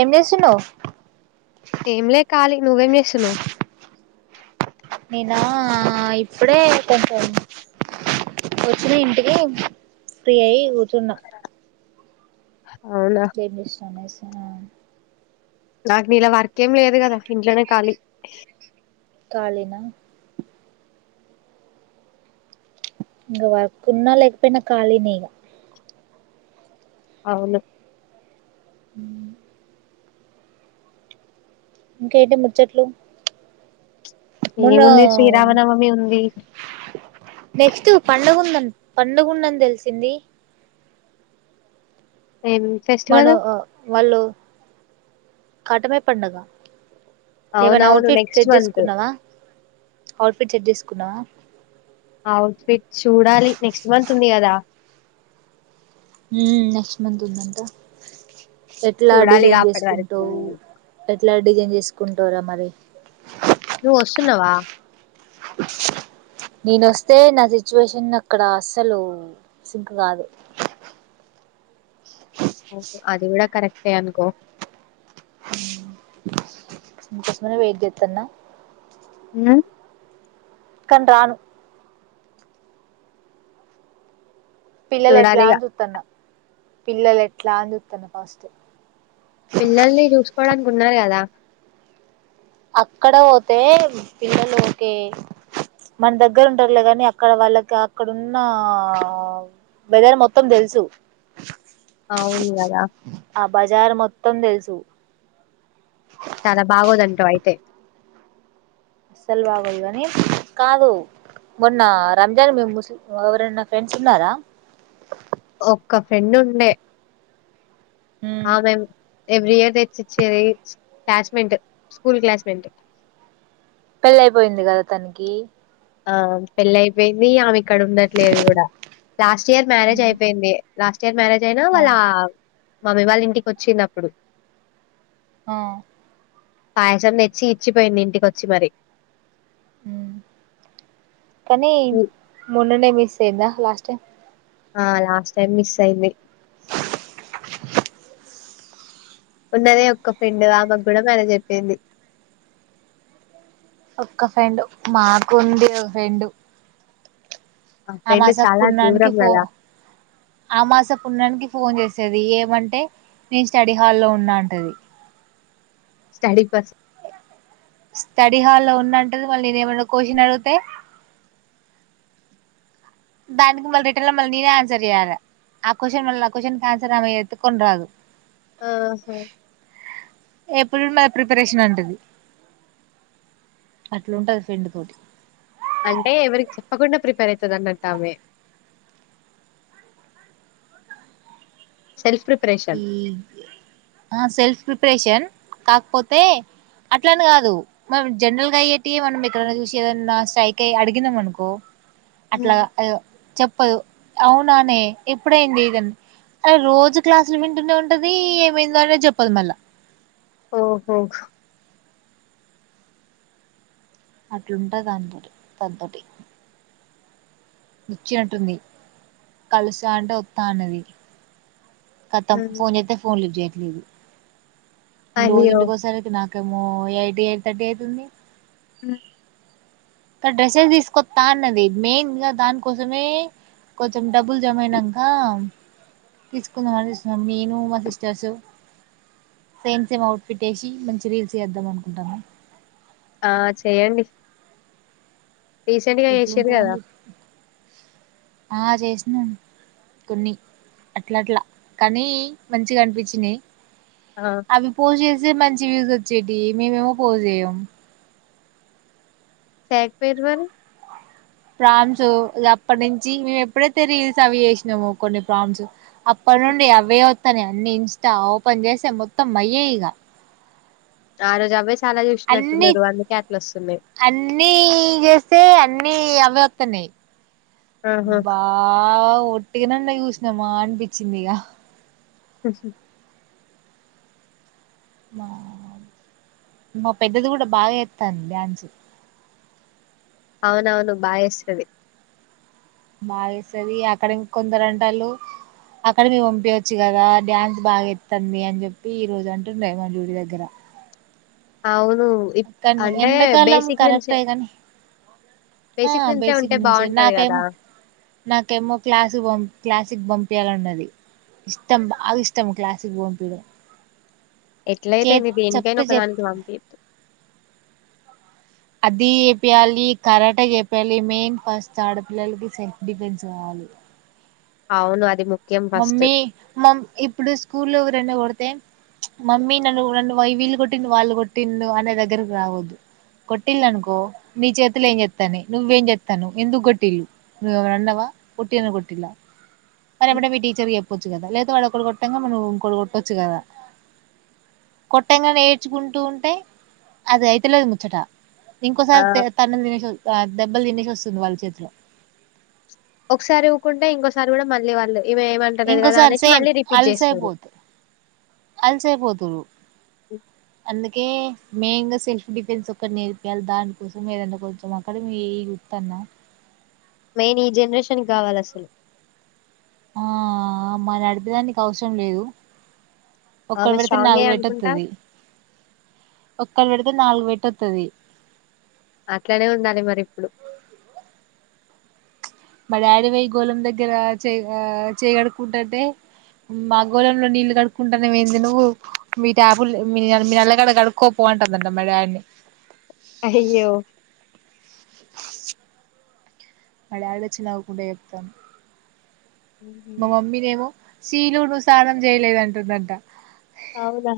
ఏం చేస్తున్నావ్ ఏం లే కాలి నువ్వేం చేస్తున్నావ్ నీనా ఇప్పుడే కొంచం వచ్చిన ఇంటికి ఫ్రీ అయి కూర్చున్నా అవునా ఏం జేషినావ్ నైస్ నాకు నీలా వర్క్ ఏం లేదు కదా ఇంట్లోనే కాళీ కాలిన ఇంగ వర్క్ ఉన్న లేకపోయినా ఖాళీనే ఇగ అవును హ ఇంకేంటి ముచ్చట్లు మొన్న ఏముంది శ్రీరామనవమి ఉంది నెక్స్ట్ పండగ ఉంది ండ పండుగ ఉందని తెలిసింది ఏం మను ఫెస్టివల్ ఆ వాళ్ళు కాటమయ్య పండగ ఏమన్నా అవునవును అవుట్ఫిట్ నెక్స్ట్ చెక్ మంత్ చేసుకున్నావా అఔట్ఫిట్ చెక్ చేసుకున్నావా అఔట్ ఫిట్ చూడాలి నెక్స్ట్ మంత్ ఉంది కదా హ నెక్స్ట్ మంత్ ఉందంతా ఎట్లా చూడాలిగా డిజైన్ అప్పటి వరకు చేసుకుంటావు ఎట్లా డిజైన్ చేసుకుంటావురా మరి నువ్వు వస్తున్నావా నేను వస్తే నా సిచ్యువేషన్ అక్కడ అస్సలు సింక్ కాదు అవును అది కూడా కరెక్టే అనుకో తొందర వెయిట్ చేతన ఉ కానీ రాను పిల్లలు ఎట్లా చూడాలిగా అని చూత్తాన పిల్లలు ఎట్లా అని చూత్తాన ఫస్ట్ పిల్లల్ని చూసుకోవడానికి ఉన్నది కదా అక్కడ పోతే పిల్లలు ఓకే మన దగ్గర ఉంటారులే కాని అక్కడ వాళ్ళకి అక్కడున్న వెదర్ మొత్తం తెలుసు అవును కదా ఆ బజార్ మొత్తం తెలుసు చాలా బాగోదంటావు అయితే అస్సలు బాగదు కాని కాదు మన్నా రంజాన్ ముస్లి ఎవరన్నా ఫ్రెండ్స్ ఉన్నారా ఒక్క ఫ్రెండ్ ఉండే ఆ మై ఎవీ ఇయర్ తెచ్చచ్చేది క్లాస్మెంట్ స్కూల్ క్లాస్మెేంట్ పెళ్ళ అయిపోయింది కదా తనకి ఆ పెళ్లి అయిపోయింది ఆమె ఇక్కడ ఉండట్లేదు కూడా లాస్ట్ ఇయర్ మ్యారేజ్ ఆ అయిపోయింది లాస్ట్ ఇయర్ మ్యారేజ్ అయినా ఆ వాళ్ళ మమ్మీ వాళ్ళ ఇంటికి వచ్చింది అప్పుడు ఆ పాయసం నెచ్చి ఇచ్చిపోయింది ఇంటికొచ్చి మరి కానీ హ్మ్. మొడునే మిస్ అయ్యందా లాస్ట్ ఆ లాస్ట్ టైమ్ మిస్ అయింది ఉన్నదే ఒక్క ఫ్రెండ్ ఆమెకు కూడా మేర చెప్పింది ఒక్క ఫ్రెండు మాకు ఉంది ఓ ఫ్రెండు ఆ ఫ్రెండ్ ఆమాస చాలా పున్నానికి దూరం ఫో గదా అమాస పున్ననికి ఫోన్ చేసి వస్తది ఏమంటే నేను స్టడీ హాల్లో ఉన్నాంటది స్టడీ పస్ట్ స్టడీ హాల్లో ఉన్నంటది మళ్ళీ నేను ఏమన్నా కొశన్ అడిగితే దానికి మళ్ళీ రిటర్న్ లో మళ్ళీ నేనే ఆన్సర్ చేయ్యలే ఆ కొశన్ మళ్ళ ఆ కొశన్ ఆన్సర్ ఆమె ఎత్కోని రాదు ఆహా ఎప్పుడు మరి ప్రిపరేషన్ అంటది అట్లూంటది ఫెండ్ తోటి అంటే ఎవరికి చెప్పకుండా ప్రిపేర్ అయితది అన్నట్టు ఆమె సెల్ఫ్ ప్రిపరేషన్ ఈ ఆ సెల్ఫ్ ప్రిపరేషన్ కాకపోతే అట్లాని కాదు మనం జనరల్గా అయ్యేట్టి మనం ఎక్కడైనా చూసి ఏదన్నా స్ట్రైక్ అయి అడిగినాం అనుకో అట్లా హ్మ్ ఎదో చెప్పు తప్పదు అవునానే ఎప్పుడైంది ఇదంత అరే రోజు క్లాసులు వింటునే ఉంటది ఏమైందో అనేది చెప్పదు మళ్ళా ఓహో అట్లుంటది దాన్తోని తంతటి నచ్చినట్టుంది కలుస్తా అంటే వత్తా అన్నది ఖతం హ్మ్. ఫోన్ జేత్తే ఫోన్ లిఫ్ట్ చేయట్లేదు నేను అయ్యో రోజింటికి వచ్చేసారికి నాకేమో ఎయిట్ ఎయిట్ థర్టీ అవుతుంది అ కాని డ్రెస్సెస్ తీసుకొస్తా అన్నది మెయిన్గ దానికోసమే కొంచెం డబ్బులు జమయినకా తీసుకుందాం అనిజుసినం నేను మా sisters same same outfit వేసి మంచి రీల్స్ చేద్దాం అనుకుంటాన్నాము ఆ చెయ్యండి రీసెంట్ గా చేసిర్రు గదా ఎట్లుంటదండి ఆ చేసిందండి కొన్ని అట్ల అట్లా కానీ మంచిగా అనిపించినయి ఆ అవి పోజ్చేస్తే మంచి వ్యూస్ వచ్చేవి మేమేమో పోజ్ చేయ్యం చేయ్యకపోయిర్రు మరి ప్రామ్స్ అప్పటి నుంచి మేము ఎప్పుడైతే రిల్సు అవి చేసినాము కొన్ని ప్రామ్స్ అ అప్పనుండి అవే వత్తానయి అన్ని ఇన్స్టా ఓపెన్ చేసే మొత్తం అయ్యే ఇగ ఆ రోజావే అన్ని అన్నీ జేస్తే అని అన్ని అవే వత్తనయి ఆహా! వావ్ ఒట్టిగానన్నా చూసినామా అనిపించింది ఇగ సాసు మా మా పెద్దది కూడా బాగా ఎస్తాంది డాన్స్ అవునవును బాయస్తది బాగేస్తది అక్కడ ఇంకొందరు అంటలు అకాడమి పంపియచ్చు కదా డ్యాన్స్ బాగా ఎత్తంది అని చెప్పి ఈ రోజు అంటుండే మా డూటీ దగ్గర అవును కానీ ఇప్అంటే ఎండాకాలం బేసిక్ నుంచే కరెక్టే గాని ఆ నుంచే బేసిక్ ఉంటే నుంచే బావుంటది గదా! నాకేమో నాకేమో క్లాస్ కి పంపియ క్లాస్ క్లాసిక్ పంపియాలన్నది ఇష్టం బాగా ఇష్టం క్లాసిక్ పంపియడం చే ఎట్లయితేంది దేనికైనా చెప్తే ఒక చే దానికి పంపియ అది చెపియాలి కరాట చెపియాలి మెయిన్ ఫస్ట్ ఆడపిల్లలకి సెల్ఫ్ డిఫెన్స్ కావాలి ఆవును అది ము మమ్మీ మం ఇప్పుడు స్కూల్లో ఎవరన్న కొడితే మమ్మీ నన్ను నన్ను వీళ్ళు కొట్టింది వాళ్ళు కొట్టింది అనే దగ్గరకి రావదు కొట్టిల్ అనుకో నీ చేతుల ఏం చెప్త్తాే నువ్వేం చెప్స్తా ఎందుకు కొట్టిల్లువ అన్నవ కుటి కుట్టి మడ హ్మ్. టీచర్ చెప్పొచ్చు కదా లేదా వాడు ఒకడు కొట్టంగా మనం ఇంకోటి కొట్టొచ్చు కదా కొట్టంగానే ఏేడ్చుకుంటూ ఉంటే అది అయితులేదు ముచ్చట ఆ! ఇంకోసారి తన్నలు తినేసి దెబ్బలు తినేసి వస్తుంది వాళ్ళ చేతిలో ఒకసారి ఊ్కుంటే ఇంకోసారి కూడా మళ్ళీ వాళ్ళు ఇవి ఏమంటలేదు కదా ఇంకోసారి అనేసి మళ్ళీ రిపీట్ చేస్తారు అల్సయపోతురు హ్మ్. అందు కే మెయిన్ గా సెల్ఫ్ డిఫెన్స్ ఒక్కడ నేర్పియాలి దానికోసం ఏద కొంచెం అక్కడ త్ అన్నా మెయిన్ ఈ జనరేషన్ కావాలి అసలు ఆ మ నడిపదానికి అవసరం లేదు ఒకరు ఆమె పెడితే స్ట్రాంగే నాలుగు పెట్ అనుకుంటా వతుది పక్కలు వెడుతే నాలుగు వెట్ వతుది అట్లనే ఉండాలి మరి ఇప్పుడు మా డాడీ వై గోళం దగ్గర చే ఆ చేయగడుకుంటట్టే మా గోళంలో నీళ్లుు కడుక్కుంటానే ఏంది నువ్వు మీ ట్యాపు మీ నల్లగాడ కడుక్కకోపోవ ంట మగా అన్ని అయ్యో ఆ మళయాళ వచ్చిినవ్వకుండా చెప్తాను హుహు. మా మమ్మీనే ఏమో శీలును సానం చేయలేదంటుందంట అవుదా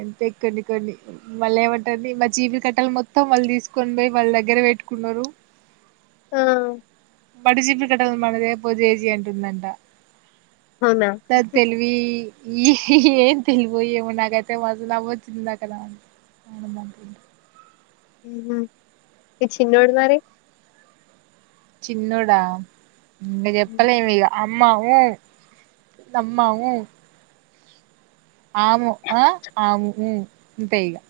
ఎంతే కొన్ని కొన్ని మళ్ళ ఏమంటుంది మా జీవి కట్టలు మొత్తం మళ్ళీ తీసుకొని పోయిళ్ళ దగ్గర పెట్టుకున్నారు ఆ మడిజీపు కట్టల మనదే పో జే జీంటందాంటా అవునా! సది తెలువి ఈ ఏం తెలిపోయ ఏమో నాకైతే మాస నవ వచ్చిందిందాక అవునందంటడి నా ఈ చిన్నోడు మారే చిన్నడా ఇంకా చెప్పలేమి ఇక అమ్మ అమ్మ ఆము ఆ పైగా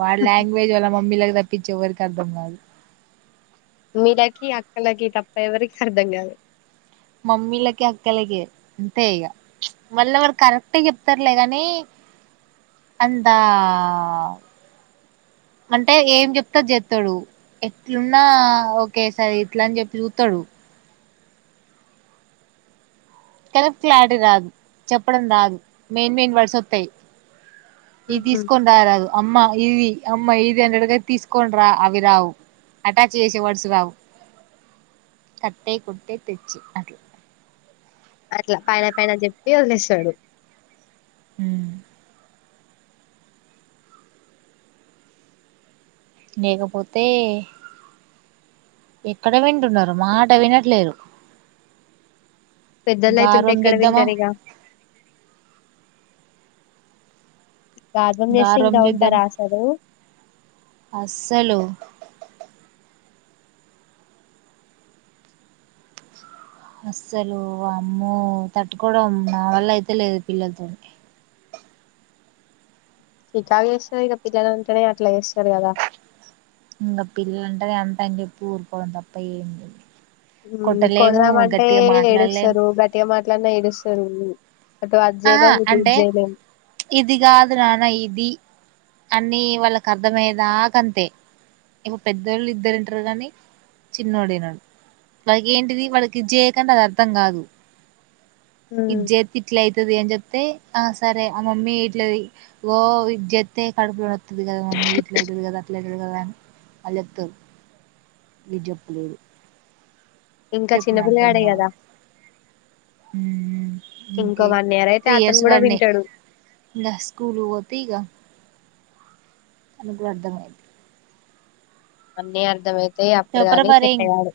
వాళ లాంగ్వేజ్ వాల మమ్మీ తప్పించవరికి అర్థం కాదు మీళకి అక్కలకి తప్ప ఎవరికి అర్థం కాదు మమ్మీలకి అక్కలకి అంతే ఇక మళ్ళ వాారు కరెక్ట్ చెప్తారులేగాని అంద అంటే ఏం చెప్తా చెతాడు ఎట్లున్నా ఒకఓే సారి ఇట్ల అని చెప్పి చూతాడు కనుక క్లారిటీ రాదు చెప్పడం రాదు మెయిన్ మెయిన్ వడిస వస్తాయి ఈ ఉహు తీస్కంటారదు అమ్మ ఇవి అమ్మ ఇది అండ్రడ్గా తీసుకోం రా అవి రావు అటాచ్ చేసే వర్డ్స్ రావు కట్టే కుట్టే తెచ్చి అట్లా అట్లా పైన పైన చెప్పి వదిలేస్తాడు అ లేకపోతే ఎక్కడే వింటున్నారు మా ఆట వినట్లేరు పెద్దోళ్ళు అయితుంటే దార్వం ఎక్కడ చేద్దామా వింటారు ఇక గార్బం చేస్తే గార్వం ఇంకా చేద్దామా ఉంటారాసదు అస్సలు అస్సలు అమ్మ తట్టుకోవడం నా వల్ల అయితే లేదు పిల్లలతో చికాగా చేస్తారు ఇక పిల్లలు ఉంటేనే అట్లా చేస్తారు కదా ఇంకా పిల్లలుంటే ఎంత అని చెప్పి ఊరుకోవడం తప్ప ఏంటి కొడదామ అంటే మాట్లాడలేము ఏడుస్తారు గట్టిగా మాట్లాడిన ఏడుస్తారు అటు అది ఆహా చేయలేం ఇటు ఇది అంటే చేయలేం ఇది కాదు నానా ఇది అన్నీ వాళ్ళకు అర్థమయ్యదాకంతే ఇప్పు పెద్దవాళ్ళు ఇద్దరుంటారు కానీ చిన్నోడనాడు వాళ్కి ఏంటిది వాళ్ళకి ఇ చేయకంటే అది అర్థం కాదు ఉమ్ ఇది తిట్లయితే ఏం చెప్తే ఆ సరే ఆ మమ్మీ ఇట్ల ోత్తే కడుపులో వస్తుది కదా మమ్మీ వీటి అతేడుగా అట్లాతేగాద అల్తే విజప్పులేరు ఇంకా చిన్నపిల్ల ఆడే కదా హ ఇంకో ఇకే వన్ ఇయర్ అయితే త్రీ అతను ఇయర్స్ కూడా వింటాడు ప స్కూలు పోతగా అనుకు అర్థమయింది అన్నీ అర్ధమయితే అప్పుడు చెప్పరా గాని మరి చెట్ అయ్యాడు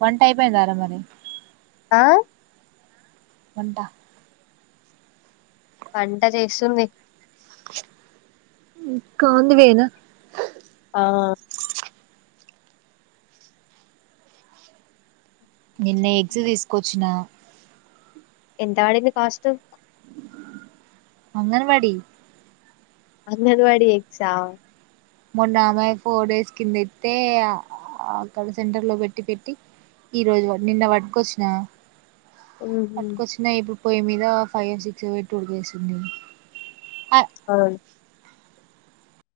వన్ టైప్ అయింది అారా మరి ఆ వంటా పంట చేస్తుంది కా ద వేద ఆ నిన్న ఎగ్స్ తీసుకొచ్చిన ఎంతాడిని కాస్ట్ అంగన్వాడి అంగన్వాడి ఎక్సా మొన్న అమాయి ఫోర్ డేస్ కింద ఎయితే అక్కడ సెంటర్ లో పెట్టి పెట్టి ఈ రోజు నిన్న పడ్కొచ్చినా మ్మ్ఉహ్మ్ అటుకొచ్చినా ఇప్పుడు పొయ్యి మీద ఫైవ్ సిక్స్ ఎయి టూర్కి వేస్తుంది ఆ